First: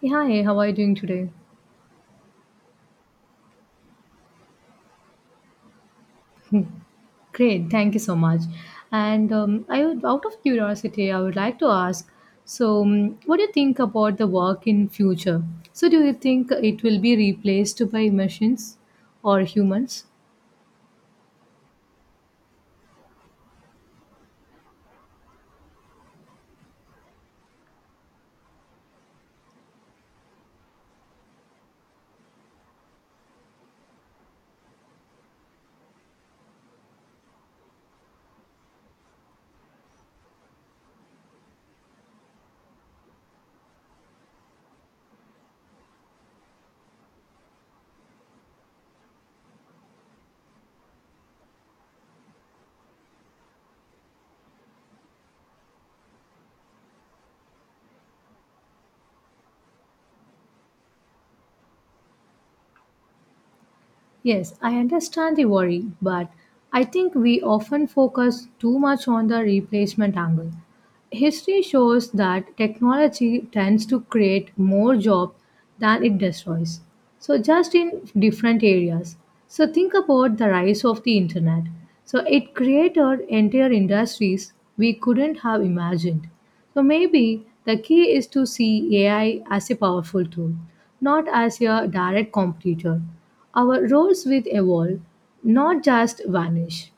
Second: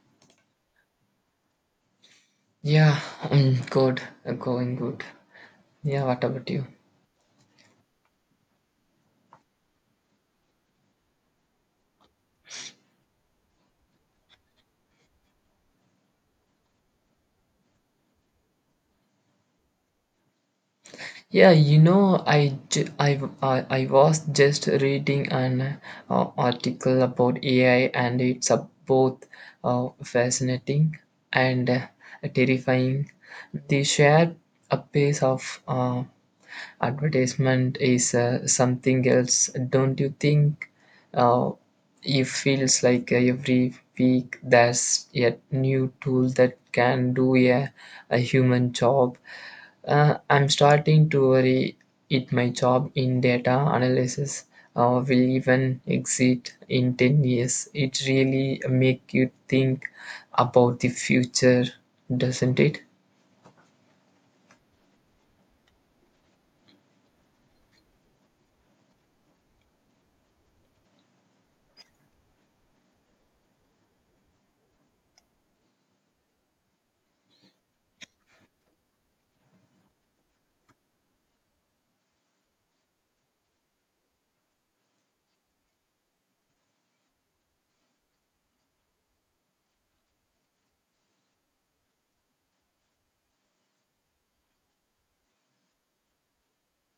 Hey, hi, how are you doing today? Yeah, I'm good. I'm going good. Yeah, what about you? Great, thank you so much. And I would, out of curiosity, I would like to ask. So, what do you think about the work in future? So, do you think it will be replaced by machines or humans? Yeah, you know, I, ju- I was just reading an article about AI, and it's both fascinating and terrifying. They share a pace of advertisement is something else, don't you think? uh, it feels like every week there's a new tool that can do a human job. I'm starting to worry it my job in data analysis will even exit in 10 years. It really make you think about the future, doesn't it? Yes, I understand the worry, but I think we often focus too much on the replacement angle. History shows that technology tends to create more jobs than it destroys. So, just in different areas. So, think about the rise of the internet. So, it created entire industries we couldn't have imagined. So, maybe the key is to see AI as a powerful tool, not as a direct competitor. Our roles will evolve, not just vanish.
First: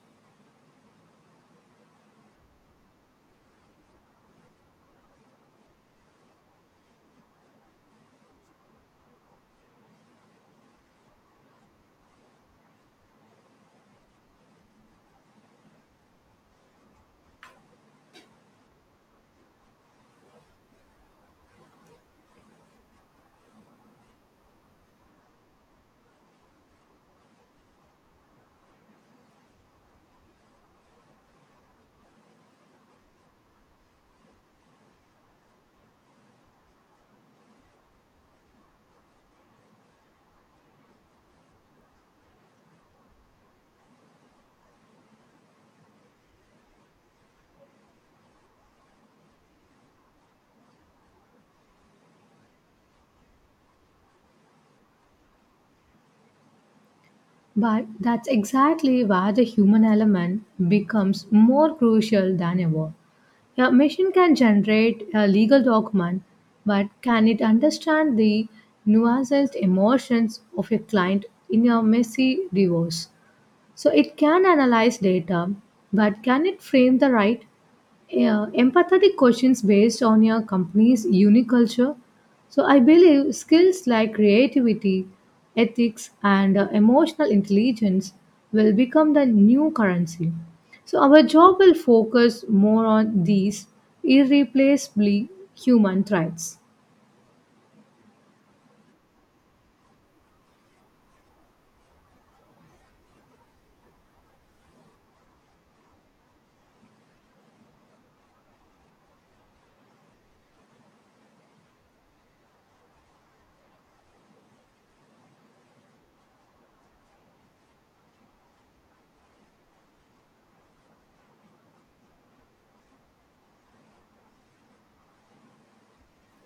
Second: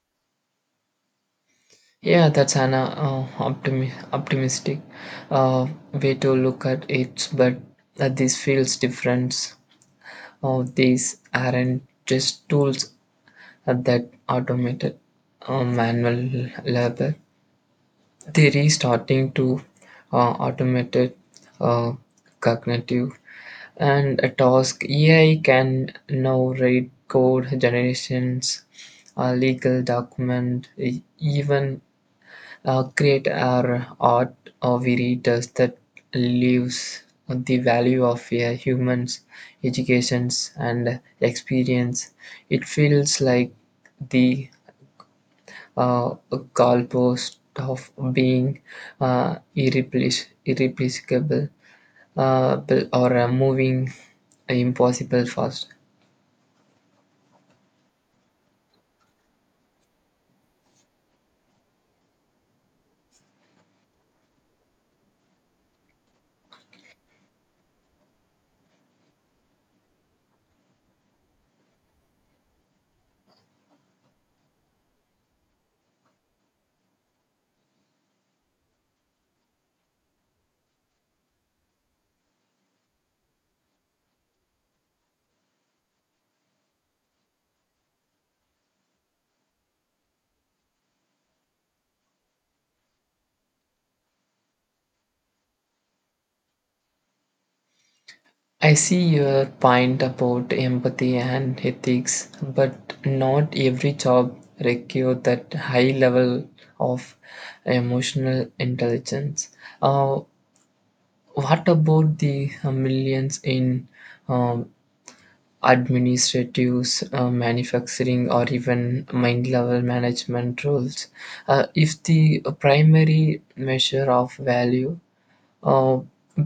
Yeah, that's an optimistic uh, way to look at it, but this feels different. These aren't just tools that automated manual labor. They're restarting to automated uh, cognitive and a task. AI can now read code generations, legal document, even create our art or we read us that lives the value of a human's educations and experience. It feels like the uh, goalpost of being irreplaceable, uh, or moving impossible fast. But that's exactly where the human element becomes more crucial than ever. A machine can generate a legal document, but can it understand the nuanced emotions of a client in a messy divorce? So it can analyze data, but can it frame the right, yeah, empathetic questions based on your company's unique culture? So, I believe skills like creativity, ethics, and emotional intelligence will become the new currency. So, our job will focus more on these irreplaceably human traits. I see your point about empathy and ethics, but not every job requires that high level of emotional intelligence. What about the millions in um, administratives, manufacturing, or even mind level management roles? If the primary measure of value uh,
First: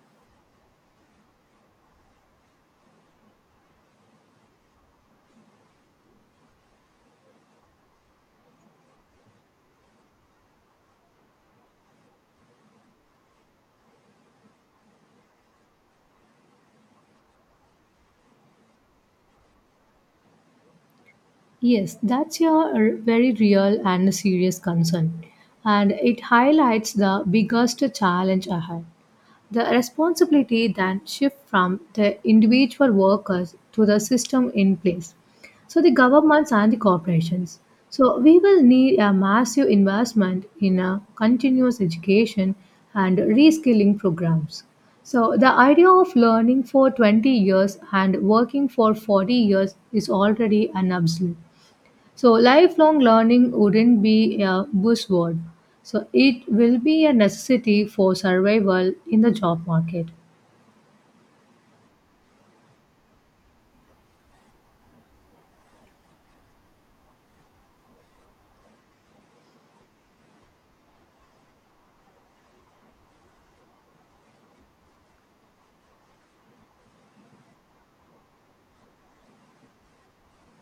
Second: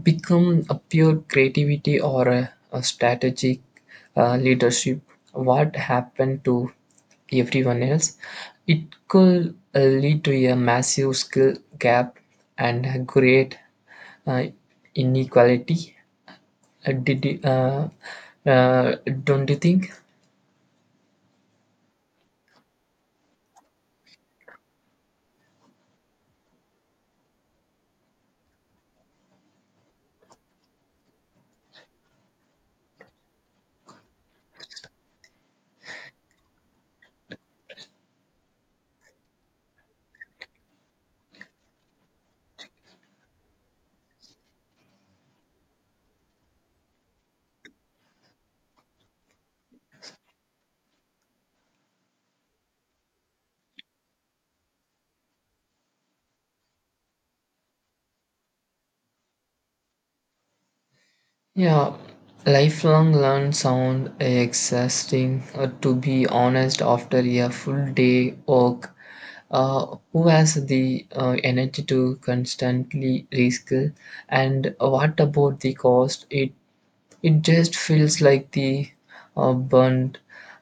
become a pure creativity or a strategic leadership, what happened to everyone else? It could lead to a massive skill gap and create uh, inequality. uh, did you- uh, uh, don't you think? Yes, that's a very real and serious concern, and it highlights the biggest challenge ahead. The responsibility then shifts from the individual workers to the system in place, so the governments and the corporations. So we will need a massive investment in a continuous education and reskilling programs. So the idea of learning for 20 years and working for 40 years is already an absolute. So, lifelong learning wouldn't be a buzzword. So, it will be a necessity for survival in the job market. Yeah, lifelong learn sound exhausting, to be honest, after a full day work. Who has the energy to constantly reskill? And what about the cost? It just feels like the burnt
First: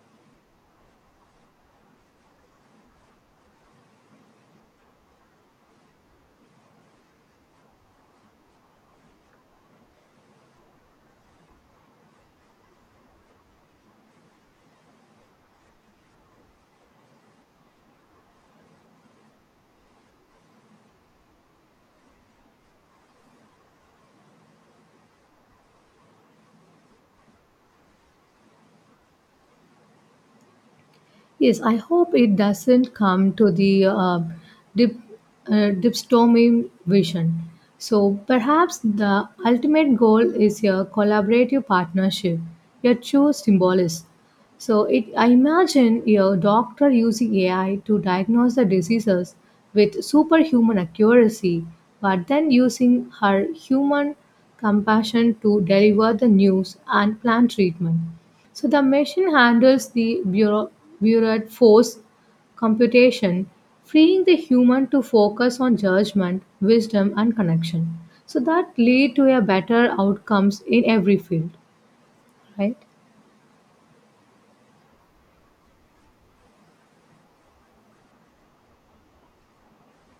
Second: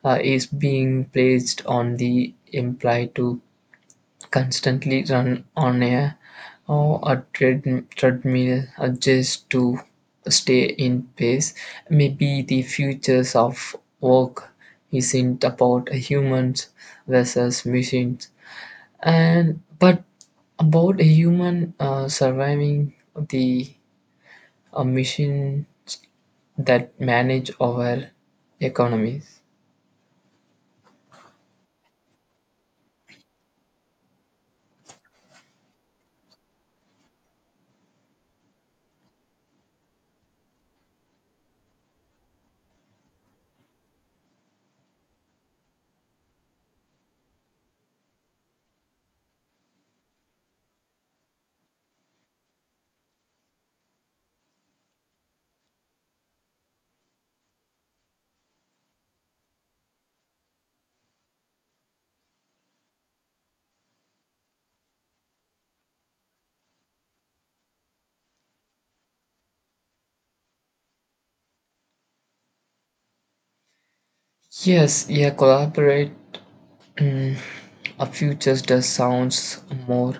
is being placed on the employee to constantly run on a treadmill, just to stay in pace. Maybe the futures of work isn't about humans versus machines, and but about a human surviving the a machine that manage our economies. Yes, I hope it doesn't come to the dip, dipstomim vision. So perhaps the ultimate goal is a collaborative partnership, a true symbolist. I imagine a doctor using AI to diagnose the diseases with superhuman accuracy, but then using her human compassion to deliver the news and plan treatment. So the machine handles the bureaucrat force computation, freeing the human to focus on judgment, wisdom, and connection. So that lead to a better outcomes in every field, right? Yes, yeah, collaborate. mm, a future does sounds more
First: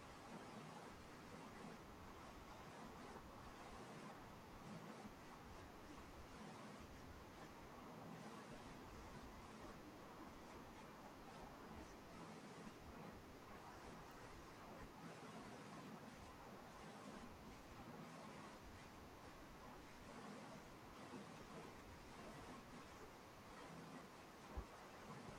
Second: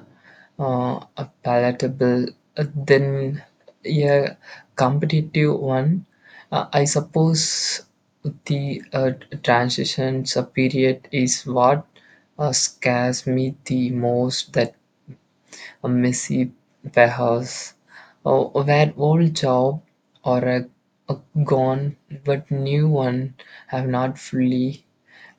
uh, palatable than a competitive one, I suppose. The transition period is what scares me the most, that a messy warehouse uh, where old job or a gone but new one have not fully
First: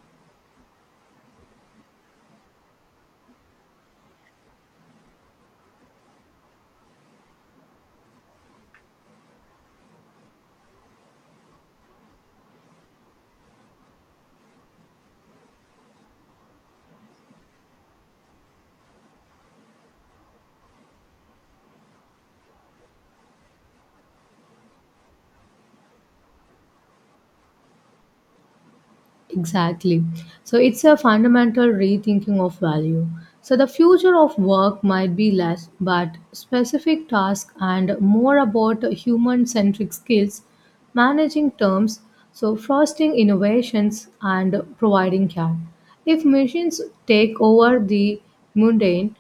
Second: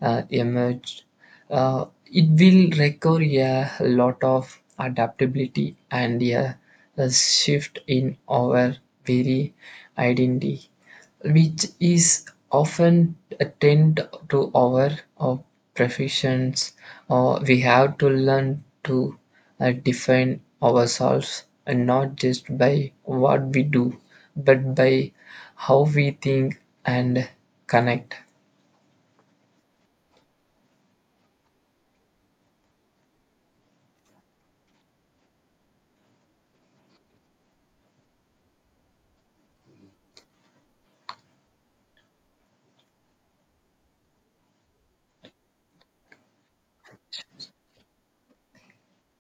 emerged. It will require a lot of adaptability and a shift in our very identity, which is often a tend to our uh, professions, or we have to learn to define ourselves, and not just by what we do but by how we think and connect. Exactly. So it's a fundamental rethinking of value. So the future of work might be less but specific tasks and more about human centric skills, managing terms, so fostering innovations and providing care. If machines take over the mundane,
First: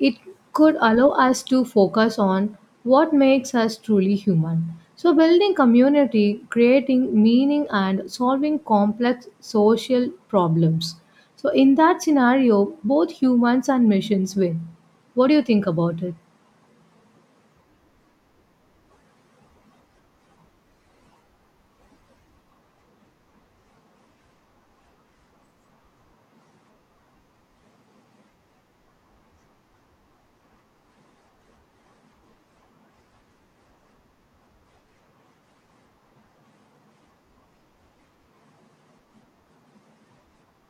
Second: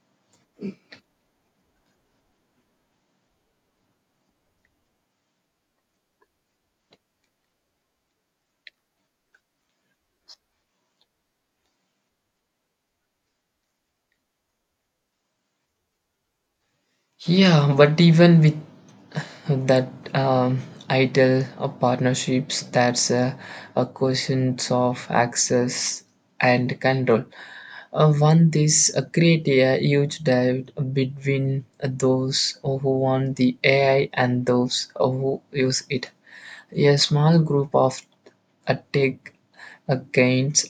it could allow us to focus on what makes us truly human. So, building community, creating meaning, and solving complex social problems. So, in that scenario, both humans and machines win. What do you think about it? Yeah, but even with that um, idle partnerships, that's a question of access and control. One, this create a huge divide between those who want the AI and those who use it. A small group of Attic Achaeans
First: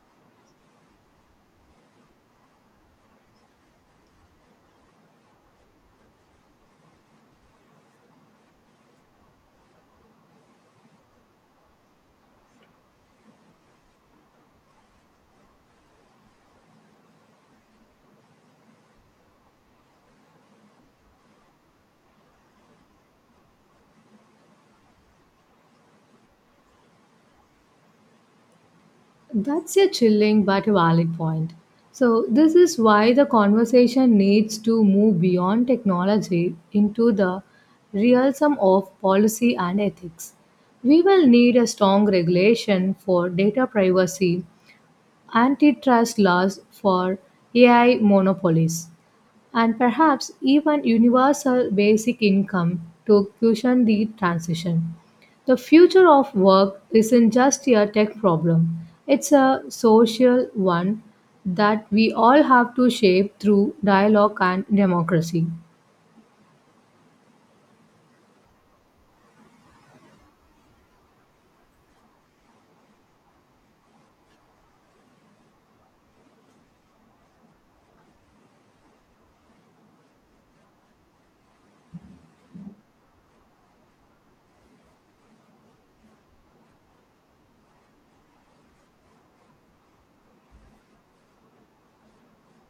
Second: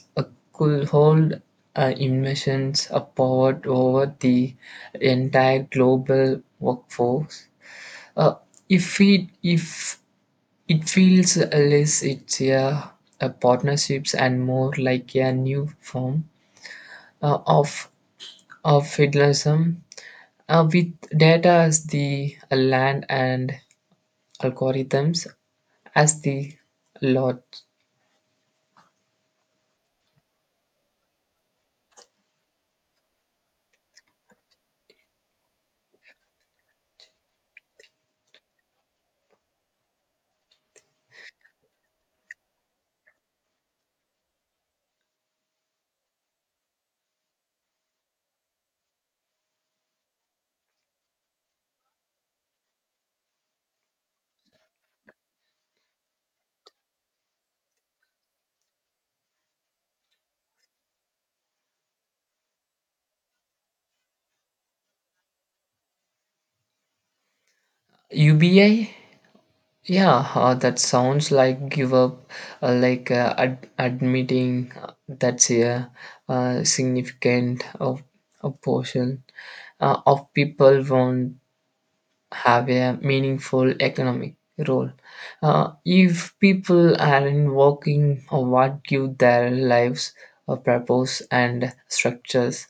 could hold emissions invasions power over the entire global workforce. Uh, if it feels less it's a partnerships and more like a new form uh, of of feudalism, with data as the land and algorithms as the lot. That's a chilling but a valid point. So, this is why the conversation needs to move beyond technology into the realism of policy and ethics. We will need a strong regulation for data privacy, antitrust laws for AI monopolies, and perhaps even universal basic income to cushion the transition. The future of work isn't just a tech problem, it's a social one that we all have to shape through dialogue and democracy. UBI. Yeah, that sounds like give up, like admitting that's a, significant of a portion of people won't have a meaningful economic role. If people aren't working, or what give their lives a purpose and structures,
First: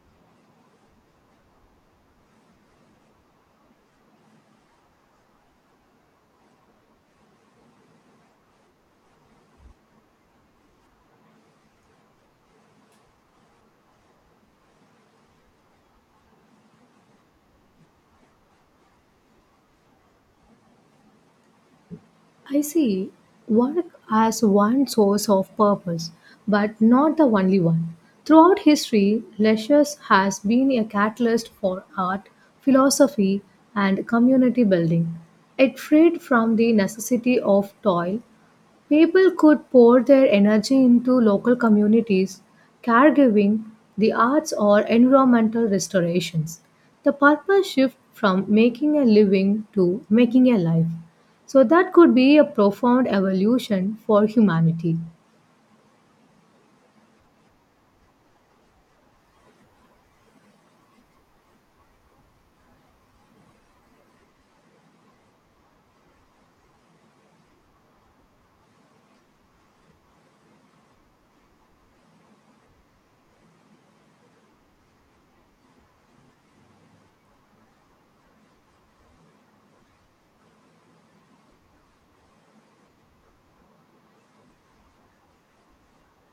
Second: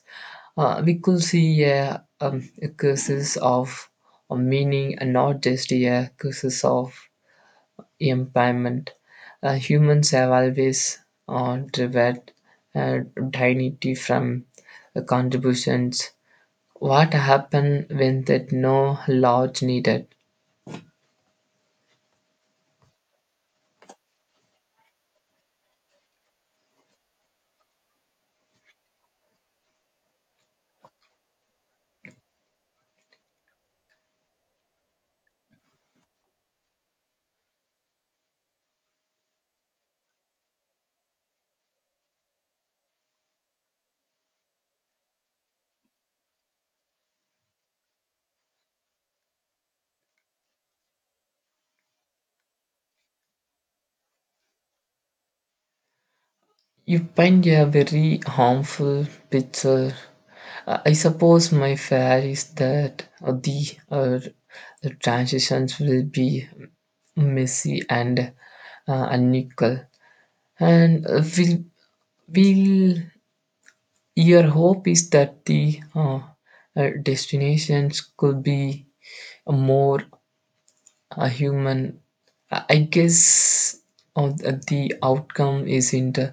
we could see a crisis of meaning, and not just a crisis of impairment. Humans have always derived uh, dignity from contributions. What happened when that no large needed? I see work as one source of purpose, but not the only one. Throughout history, leisure has been a catalyst for art, philosophy, and community building. It freed from the necessity of toil. People could pour their energy into local communities, caregiving, the arts, or environmental restorations. The purpose shift from making a living to making a life. So, that could be a profound evolution for humanity. You paint a very harmful picture. I suppose my fear is that the transitions will be messy and unequal, and will. Your hope is that the destinations could be more human. I guess uh, the outcome isn't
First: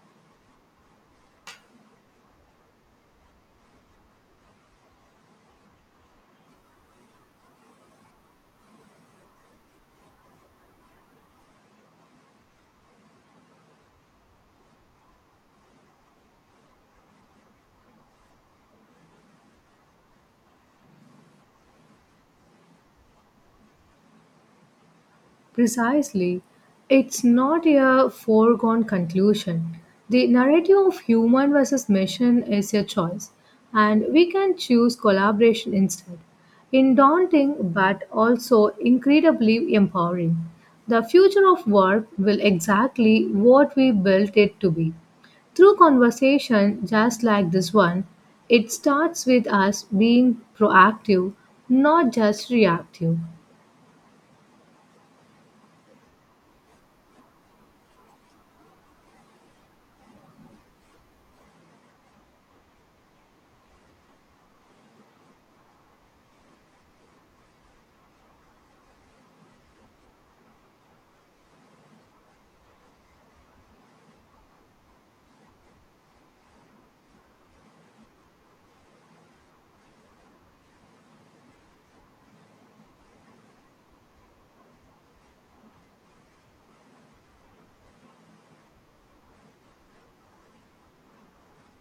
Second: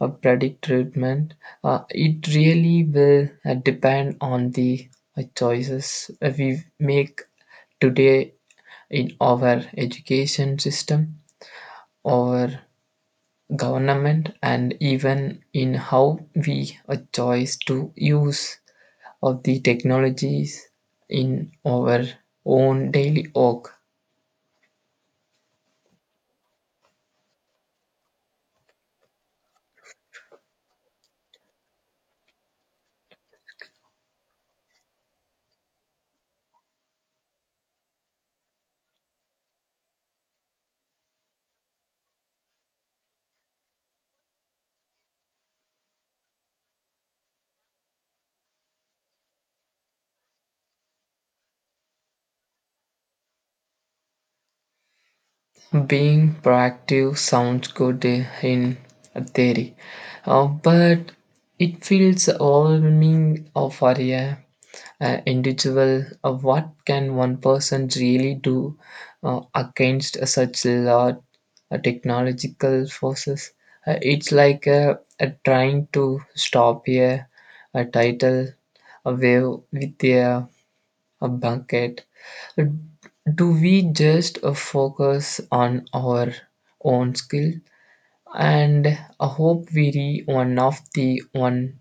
a predict treatment. It really will depend on the choices we make today, in our education system, our government, and even in how we a choice to use of the technologies in our own daily work. Precisely. It's not a foregone conclusion. The narrative of human versus machine is a choice, and we can choose collaboration instead. In daunting but also incredibly empowering, the future of work will exactly what we built it to be. Through conversation just like this one, it starts with us being proactive, not just reactive. Being proactive sounds good in theory, but it feels overwhelming for a individual. What can one person really do against such large technological forces? It's like trying to stop a tidal wave with a bucket. Do we just focus on our own skill, and I hope we are one of the one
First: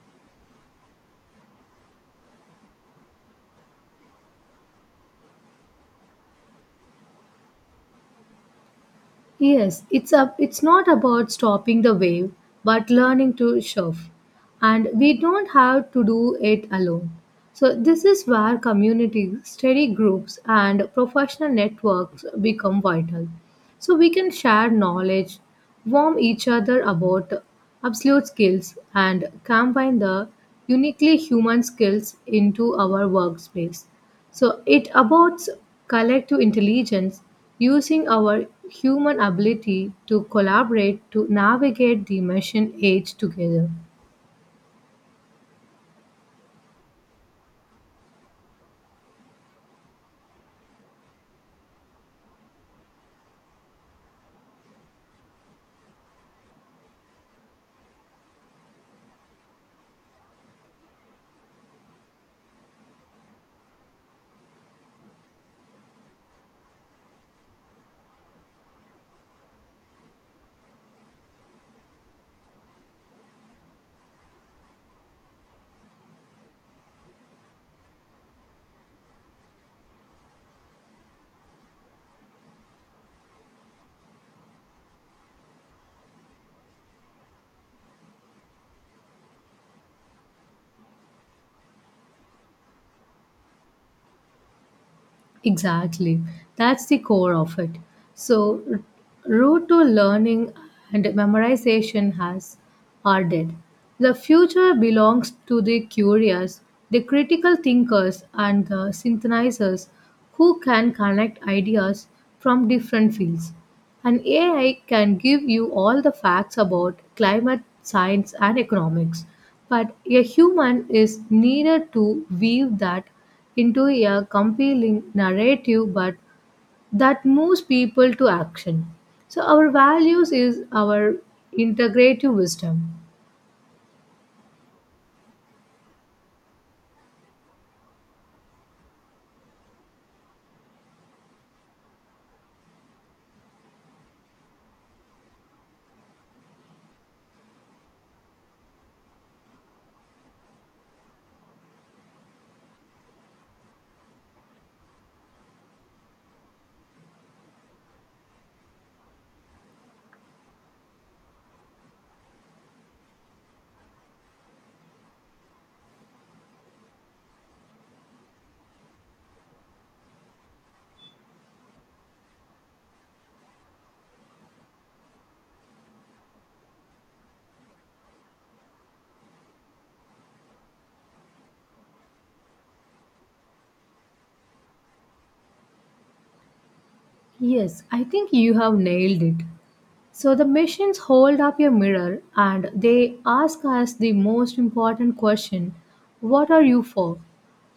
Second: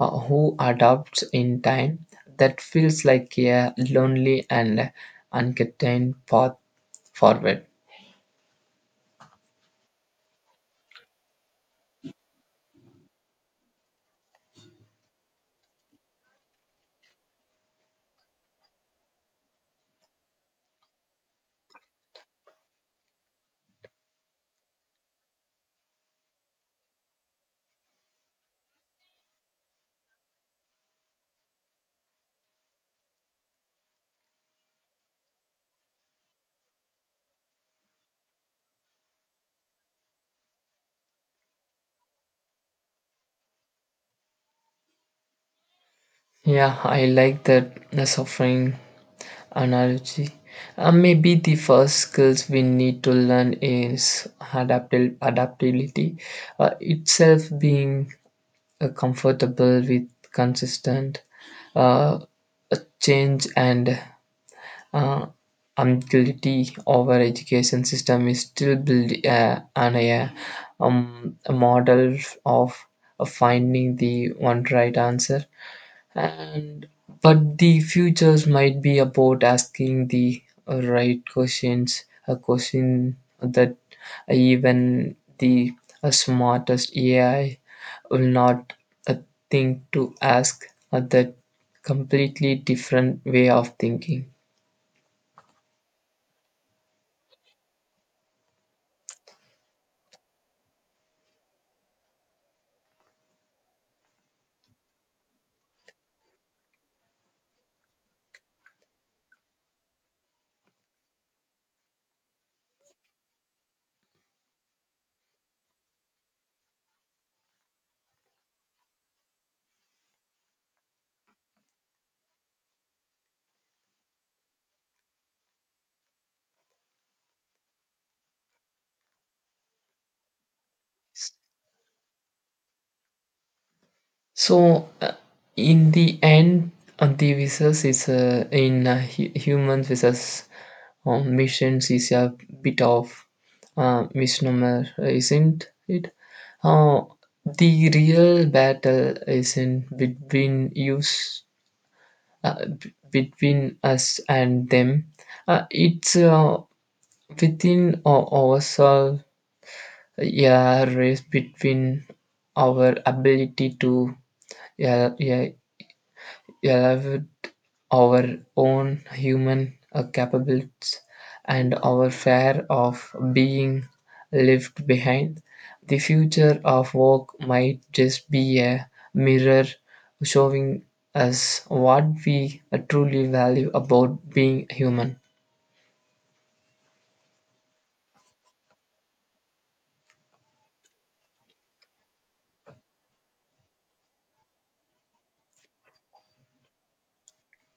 who adopts in time? That feels like a lonely and uncontained path forward. Yes, it's not about stopping the wave, but learning to surf. And we don't have to do it alone. So this is where communities, study groups and professional networks become vital. So we can share knowledge, warm each other about absolute skills and combine the uniquely human skills into our workspace. So it aborts collective intelligence using our human ability to collaborate to navigate the machine age together. Yeah, I like that the suffering analogy. Maybe the first skills we need to learn is adaptability itself, being comfortable with consistent uh, change, and uh, utility of our education system is still built on a model of, of finding the one right answer, and but the futures might be about asking the right questions, a question that even the smartest AI will not uh, think to ask, that completely different way of thinking. Exactly. That's the core of it. So, route to learning and memorization has are dead. The future belongs to the curious, the critical thinkers, and the synthesizers who can connect ideas from different fields. And AI can give you all the facts about climate science and economics, but a human is needed to weave that into a compelling narrative but that moves people to action. So our values is our integrative wisdom. So, in the end, the visas is in human visas missions is a bit of misnomer, isn't it? Uh, the real battle is in between us, between us and them. It's within ourselves. Yeah, race between our ability to, yeah, yeah, elevate our own human capabilities and our fear of being left behind. The future of work might just be a mirror showing us what we truly value about being human. Yes, I think you have nailed it. So the machines hold up a mirror and they ask us the most important question. What are you for?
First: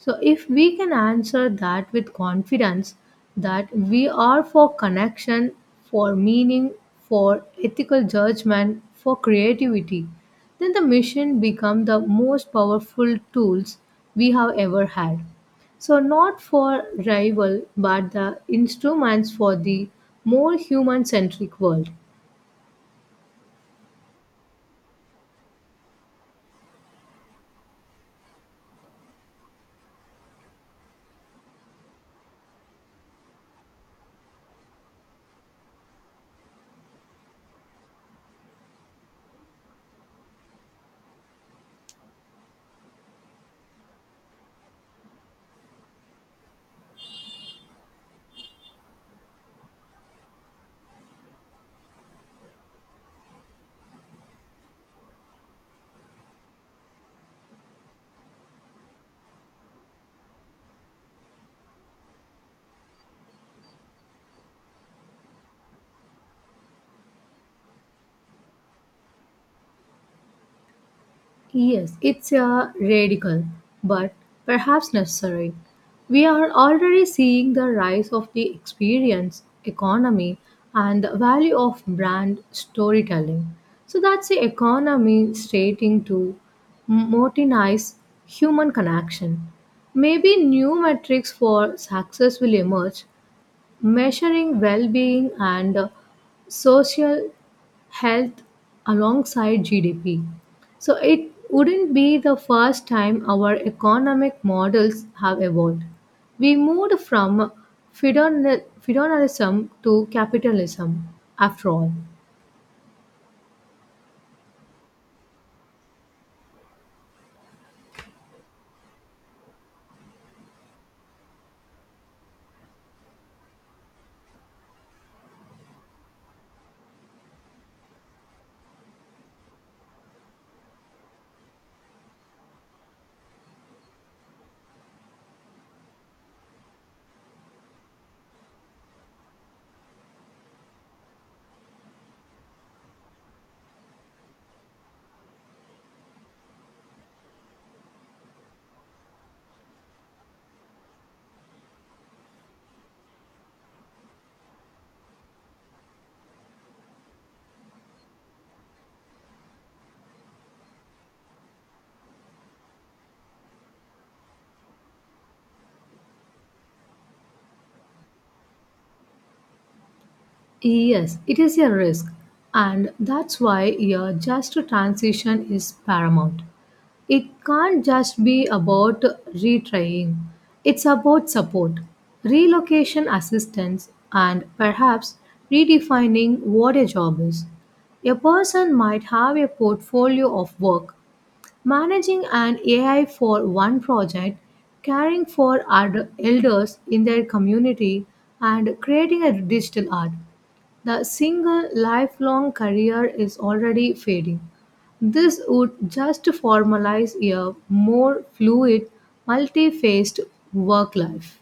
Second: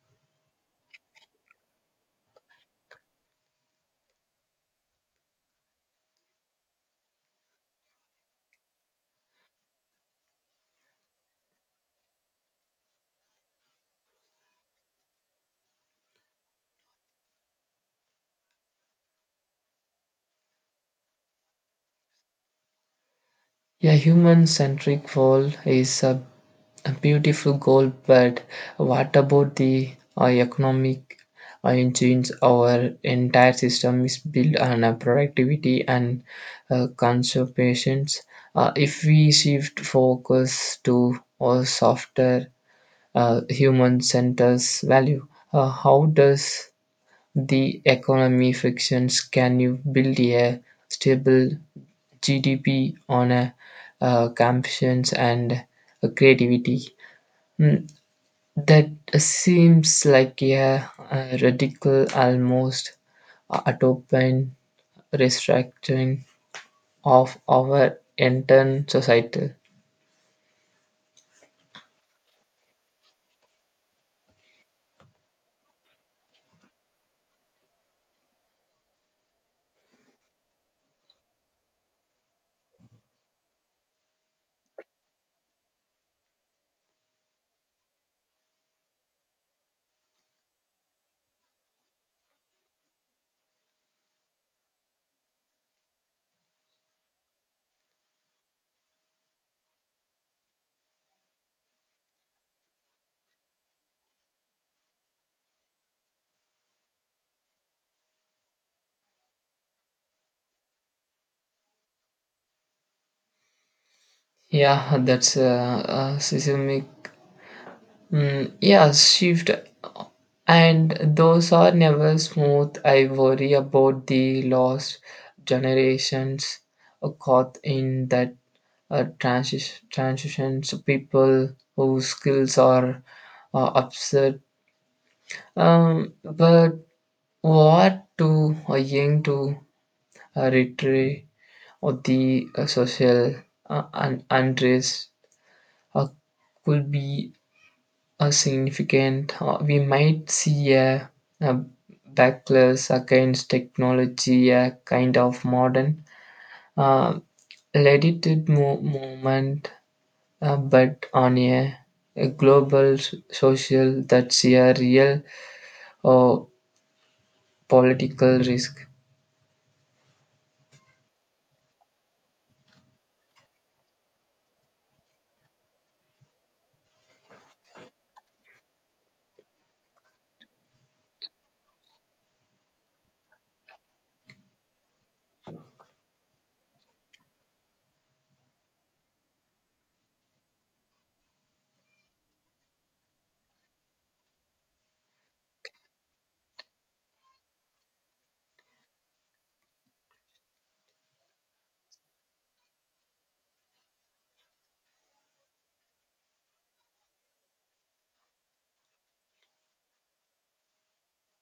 So if we can answer that with confidence that we are for connection, for meaning, for ethical judgment, for creativity, then the machine become the most powerful tools we have ever had. So not for rival but the instruments for the more human centric world. A human centric world is a beautiful goal, but what about the economic engines? Our entire system is built on productivity and conservation. If we shift focus to a softer human centers value, how does the economy fictions? Can you build a stable GDP on a compassion and creativity? Mm, that seems like a radical, almost utopian restructuring of our entire society. Yes, it's a radical, but perhaps necessary. We are already seeing the rise of the experience economy and the value of brand storytelling. So that's the economy stating to modernize human connection. Maybe new metrics for success will emerge measuring well-being and social health alongside GDP. So it wouldn't be the first time our economic models have evolved. We moved from feudalism to capitalism. After all, Yeah, that's a seismic, yeah, shift. And those are never smooth. I worry about the lost generations caught in that transitions, people whose skills are upset. But what too young to retreat, or the social unrest uh, could be a significant. We might see a backlash against technology, a kind of modern uh, movement, but on a global social, that's a real uh, political risk. yes, it is a risk, and that's why a just transition is paramount. It can't just be about retrying, it's about support, relocation assistance, and perhaps redefining what a job is. A person might have a portfolio of work, managing an AI for one project, caring for elders in their community, and creating a digital art. The single lifelong career is already fading. This would just formalize a more fluid, multi faced work life.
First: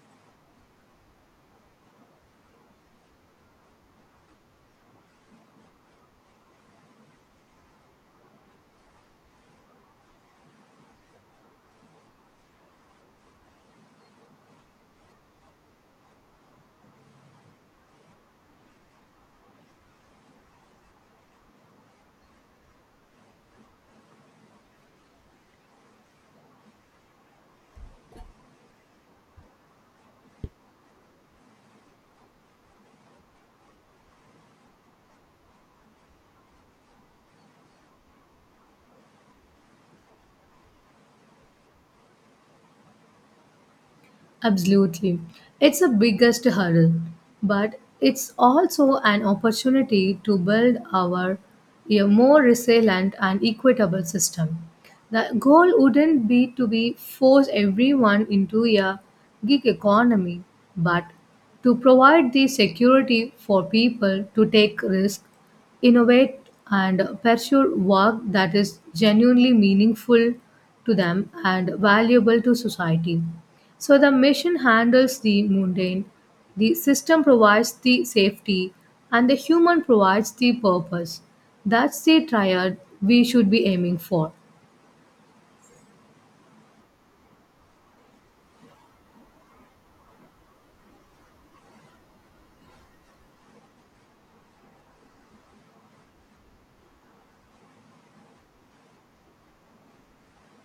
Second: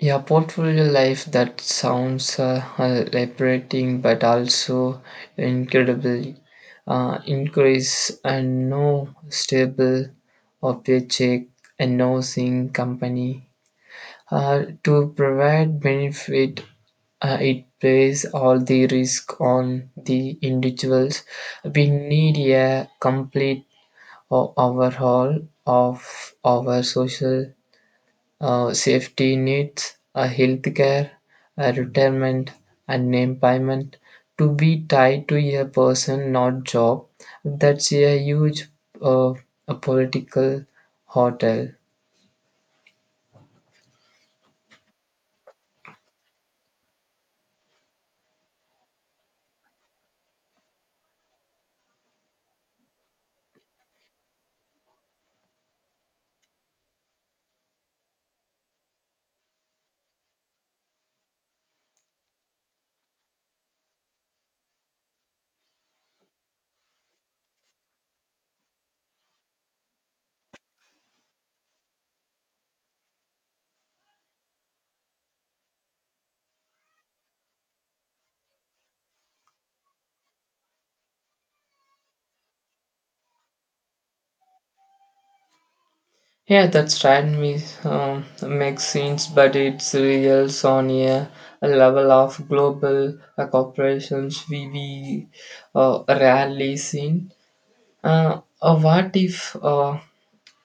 Yeah, portfolio life, that sounds liberating but also incredibly increase, and no stable or paycheck, and no sing company to provide benefit. It plays all the risk on the individuals. We need a complete overhaul of our social safety nets, health care, retirement, and name payment to be tied to a person, not job. That's a huge uh, a political hotel. Absolutely. It's a biggest hurdle, but it's also an opportunity to build our a more resilient and equitable system. The goal wouldn't be to be force everyone into a gig economy, but to provide the security for people to take risk, innovate and pursue work that is genuinely meaningful to them and valuable to society. So the mission handles the mundane, the system provides the safety, and the human provides the purpose. That's the triad we should be aiming for. Yeah, that's right. Me, makes sense, but it's real on a level of global corporations, we rarely seen. What if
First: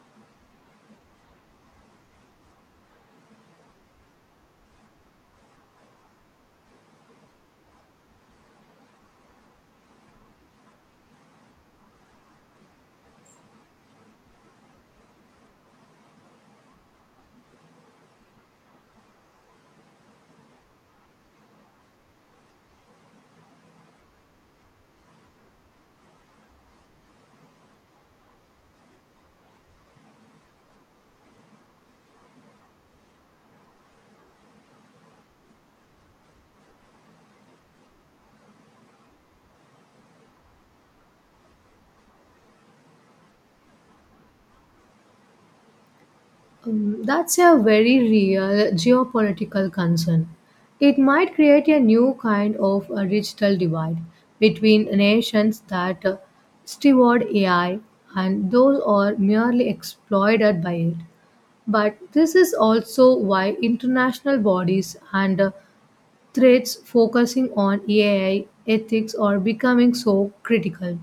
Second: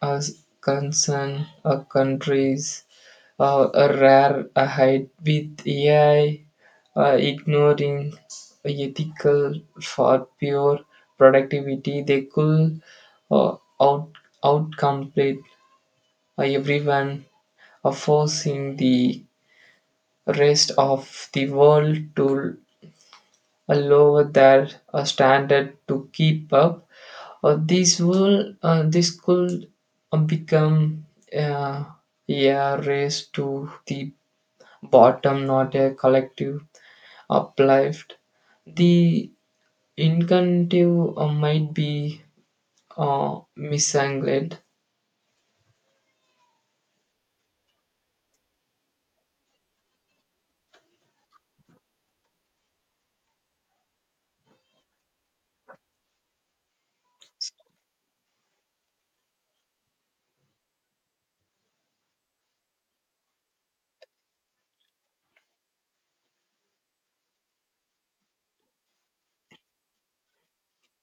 as concern countries a rare a height with AI ignoring ethical for pure productivity. They could uh, out outcompete everyone, forcing the rest of the world to lower their standard to keep up. This could become uh, a race to the bottom, not a collective uplift. The incentive might be misangled. That's a very real geopolitical concern. It might create a new kind of a digital divide between nations that steward AI and those are merely exploited by it. But this is also why international bodies and threats focusing on AI ethics are becoming so critical.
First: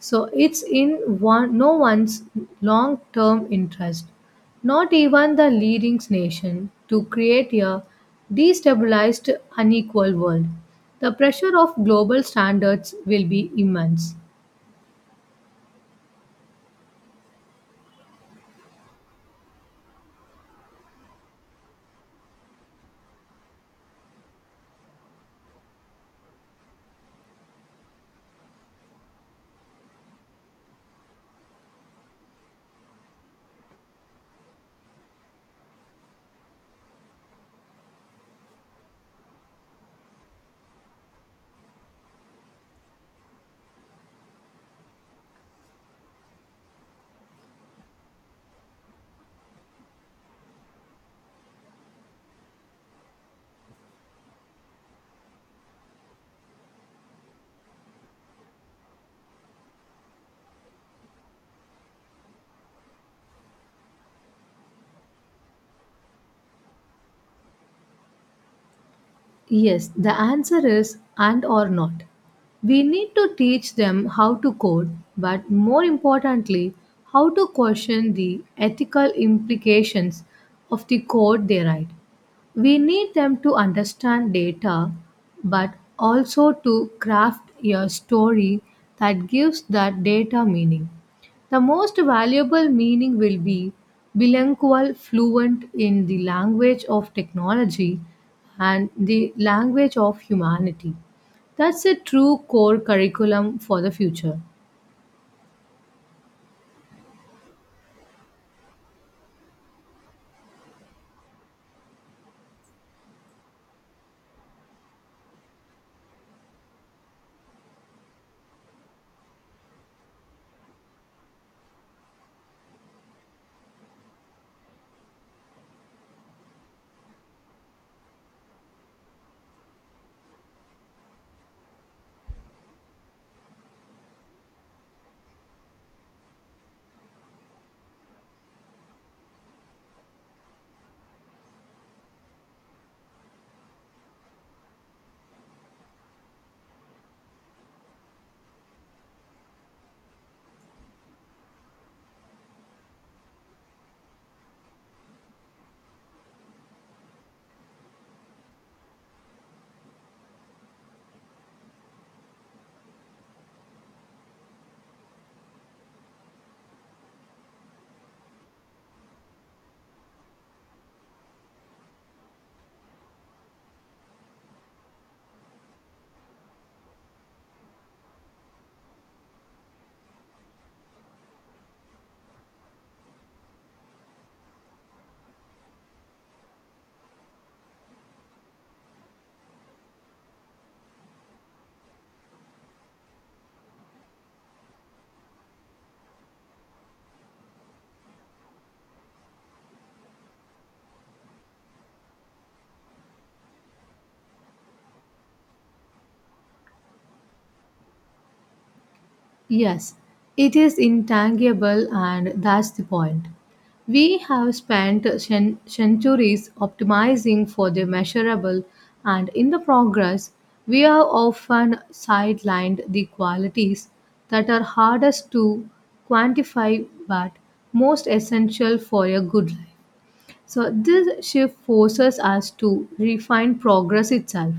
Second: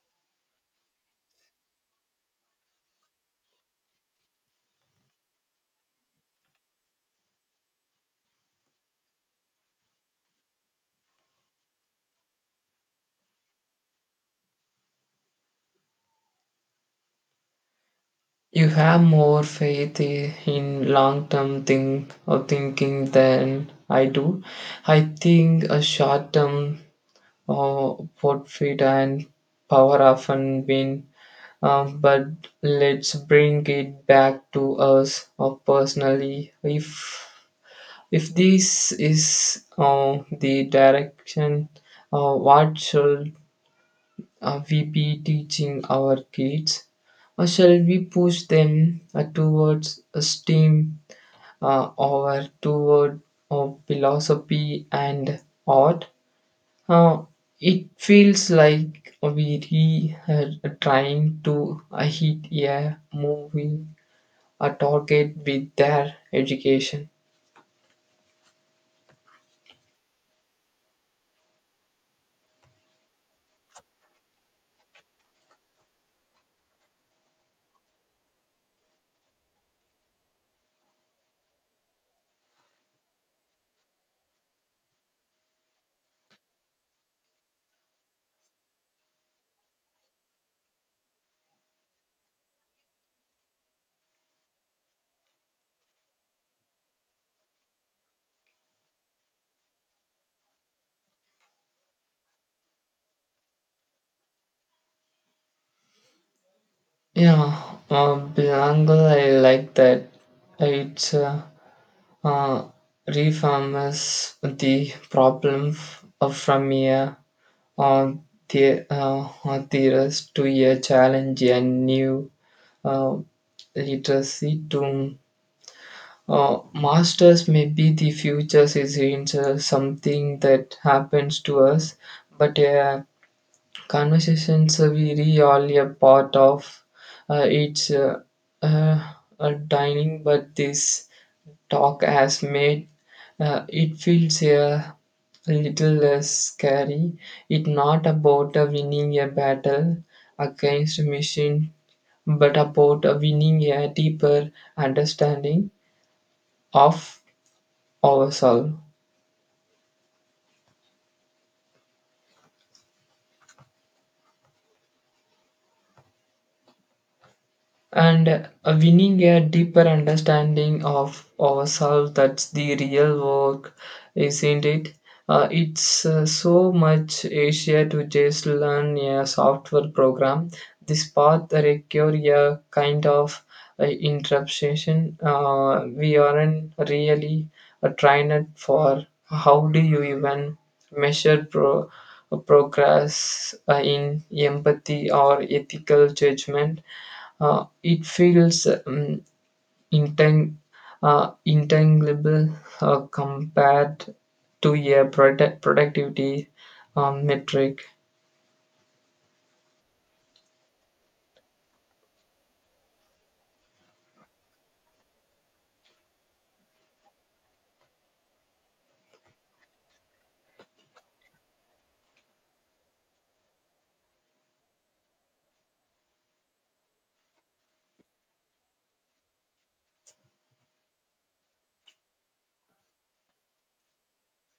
So it's in one, no one's long term interest, not even the leading nation, to create a destabilized, unequal world. The pressure of global standards will be immense. You have more faith in long-term thinking than I do. I think a short-term profit and power often win. But let's bring it back to us, or personally. If this is the direction, what should we be teaching our kids? Or shall we push them towards a STEAM, or toward philosophy and art? Uh, it feels like we trying to hit a moving a target with their education. Yes, the answer is and or not. We need to teach them how to code, but more importantly, how to question the ethical implications of the code they write. We need them to understand data, but also to craft a story that gives that data meaning. The most valuable meaning will be bilingual, fluent in the language of technology and the language of humanity. That's a true core curriculum for the future. Yeah, Bilangal, I like that. It uh, refarms the problem from a uh, the, theorist to a challenge and new uh, literacy to masters. Maybe the future is into something that happens to us, but conversations are really all a part of its uh, dining, but this talk has made it feels a little less scary. It's not about winning a battle against a machine, but about winning a deeper understanding of ourselves. And winning a deeper understanding of ourselves, that's the real work, isn't it? It's so much easier to just learn a software program. This path require a kind of interruption. We aren't really trained for. How do you even measure progress in empathy or ethical judgment? It feels intang- intangible compared to a productivity metric. Yes, it is intangible, and that's the point. We have spent centuries optimizing for the measurable, and in the progress, we have often sidelined the qualities that are hardest to quantify but most essential for a good life. So, this shift forces us to refine progress itself.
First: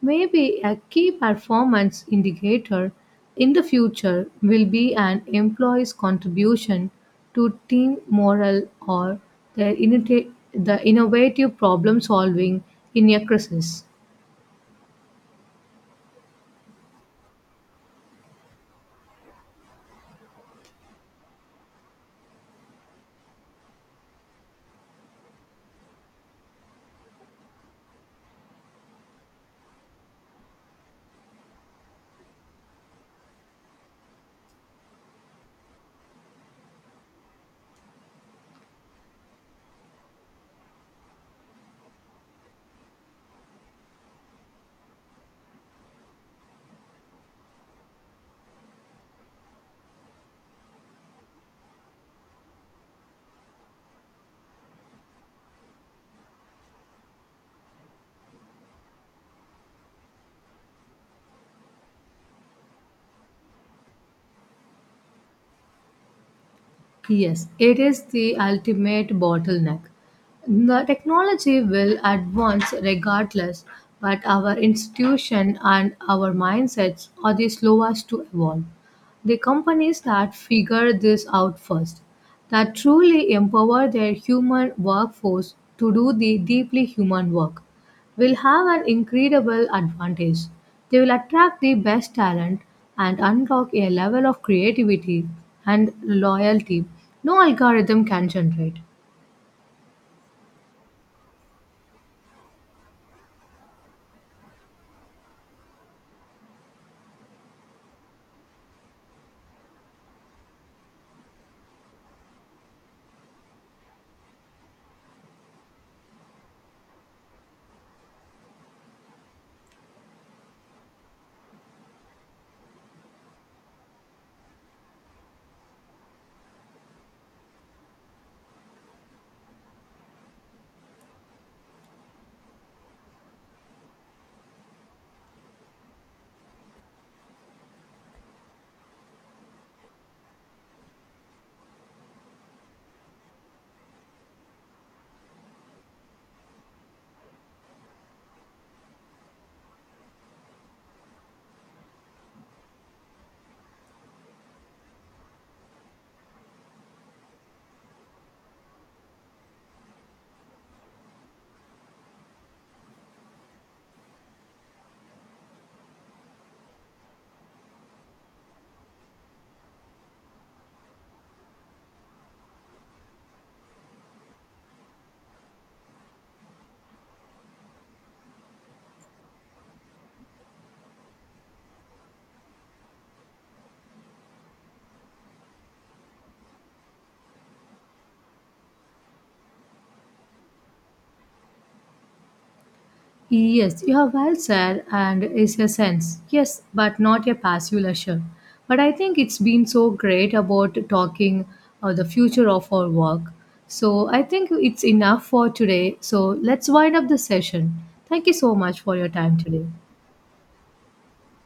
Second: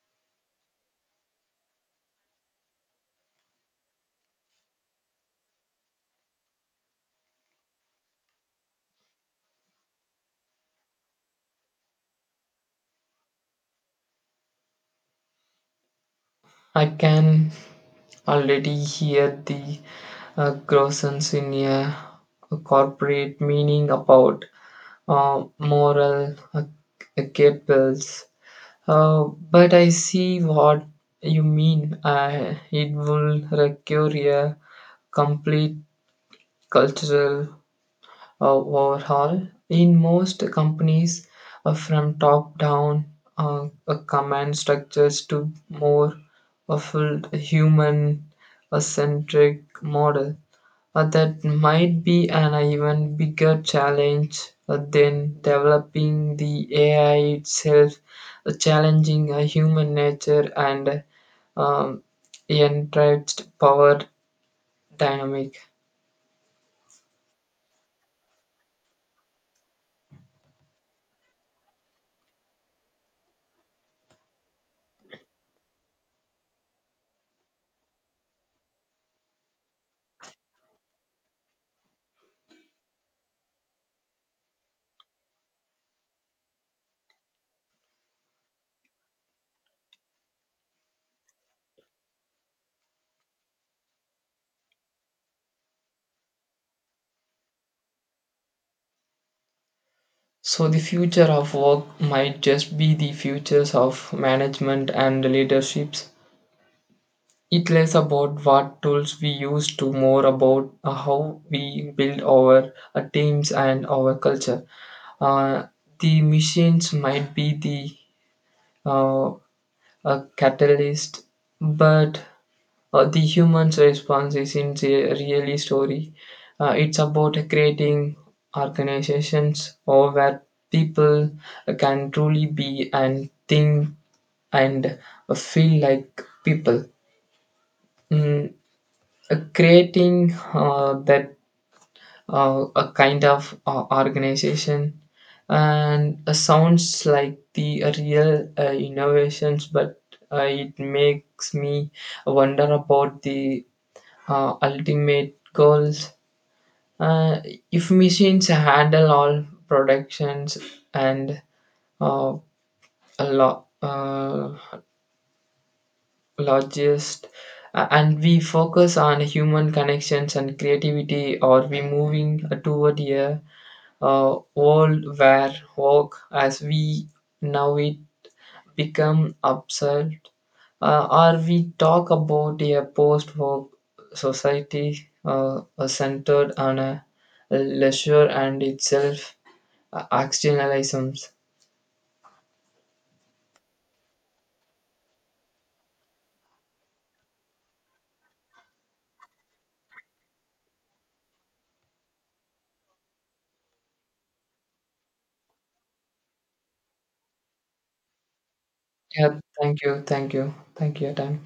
Maybe a key performance indicator in the future will be an employee's contribution to team morale or the innovative problem solving in a crisis. I can already hear the grossness in a corporate meaning about moral cables. Uh, but I see what you mean. It will require a complete cultural overhaul. In most companies, from top down command structures to more a full human centric model. That might be an even bigger challenge than developing the AI itself, challenging human nature and uh, um, entrenched power dynamic. Yes, it is the ultimate bottleneck. The technology will advance regardless, but our institution and our mindsets are the slowest to evolve. The companies that figure this out first, that truly empower their human workforce to do the deeply human work, will have an incredible advantage. They will attract the best talent and unlock a level of creativity and loyalty no algorithm can generate. So the future of work might just be the futures of management and leaderships. It less about what tools we use, to more about how we build our teams and our culture. Uh, the machines might be the uh, a catalyst, but the human's response isn't a really story. It's about creating organizations or where people can truly be and think and feel like people. Mm, Creating that, a kind of organization, and sounds like the real innovations, but it makes me wonder about the ultimate goals. Uh, if machines handle all productions and uh, a lot logist, and we focus on human connections and creativity, are we moving toward a world where work as we know it become absurd? Uh, or we talk about a post work society centered on a leisure and itself externalisms. Yes, you have well said, and it's a sense. Yes, but not a passive leisure. But I think it's been so great about talking the future of our work. So I think it's enough for today. So let's wind up the session. Thank you so much for your time Yeah, today. thank you, thank you, thank you, your time.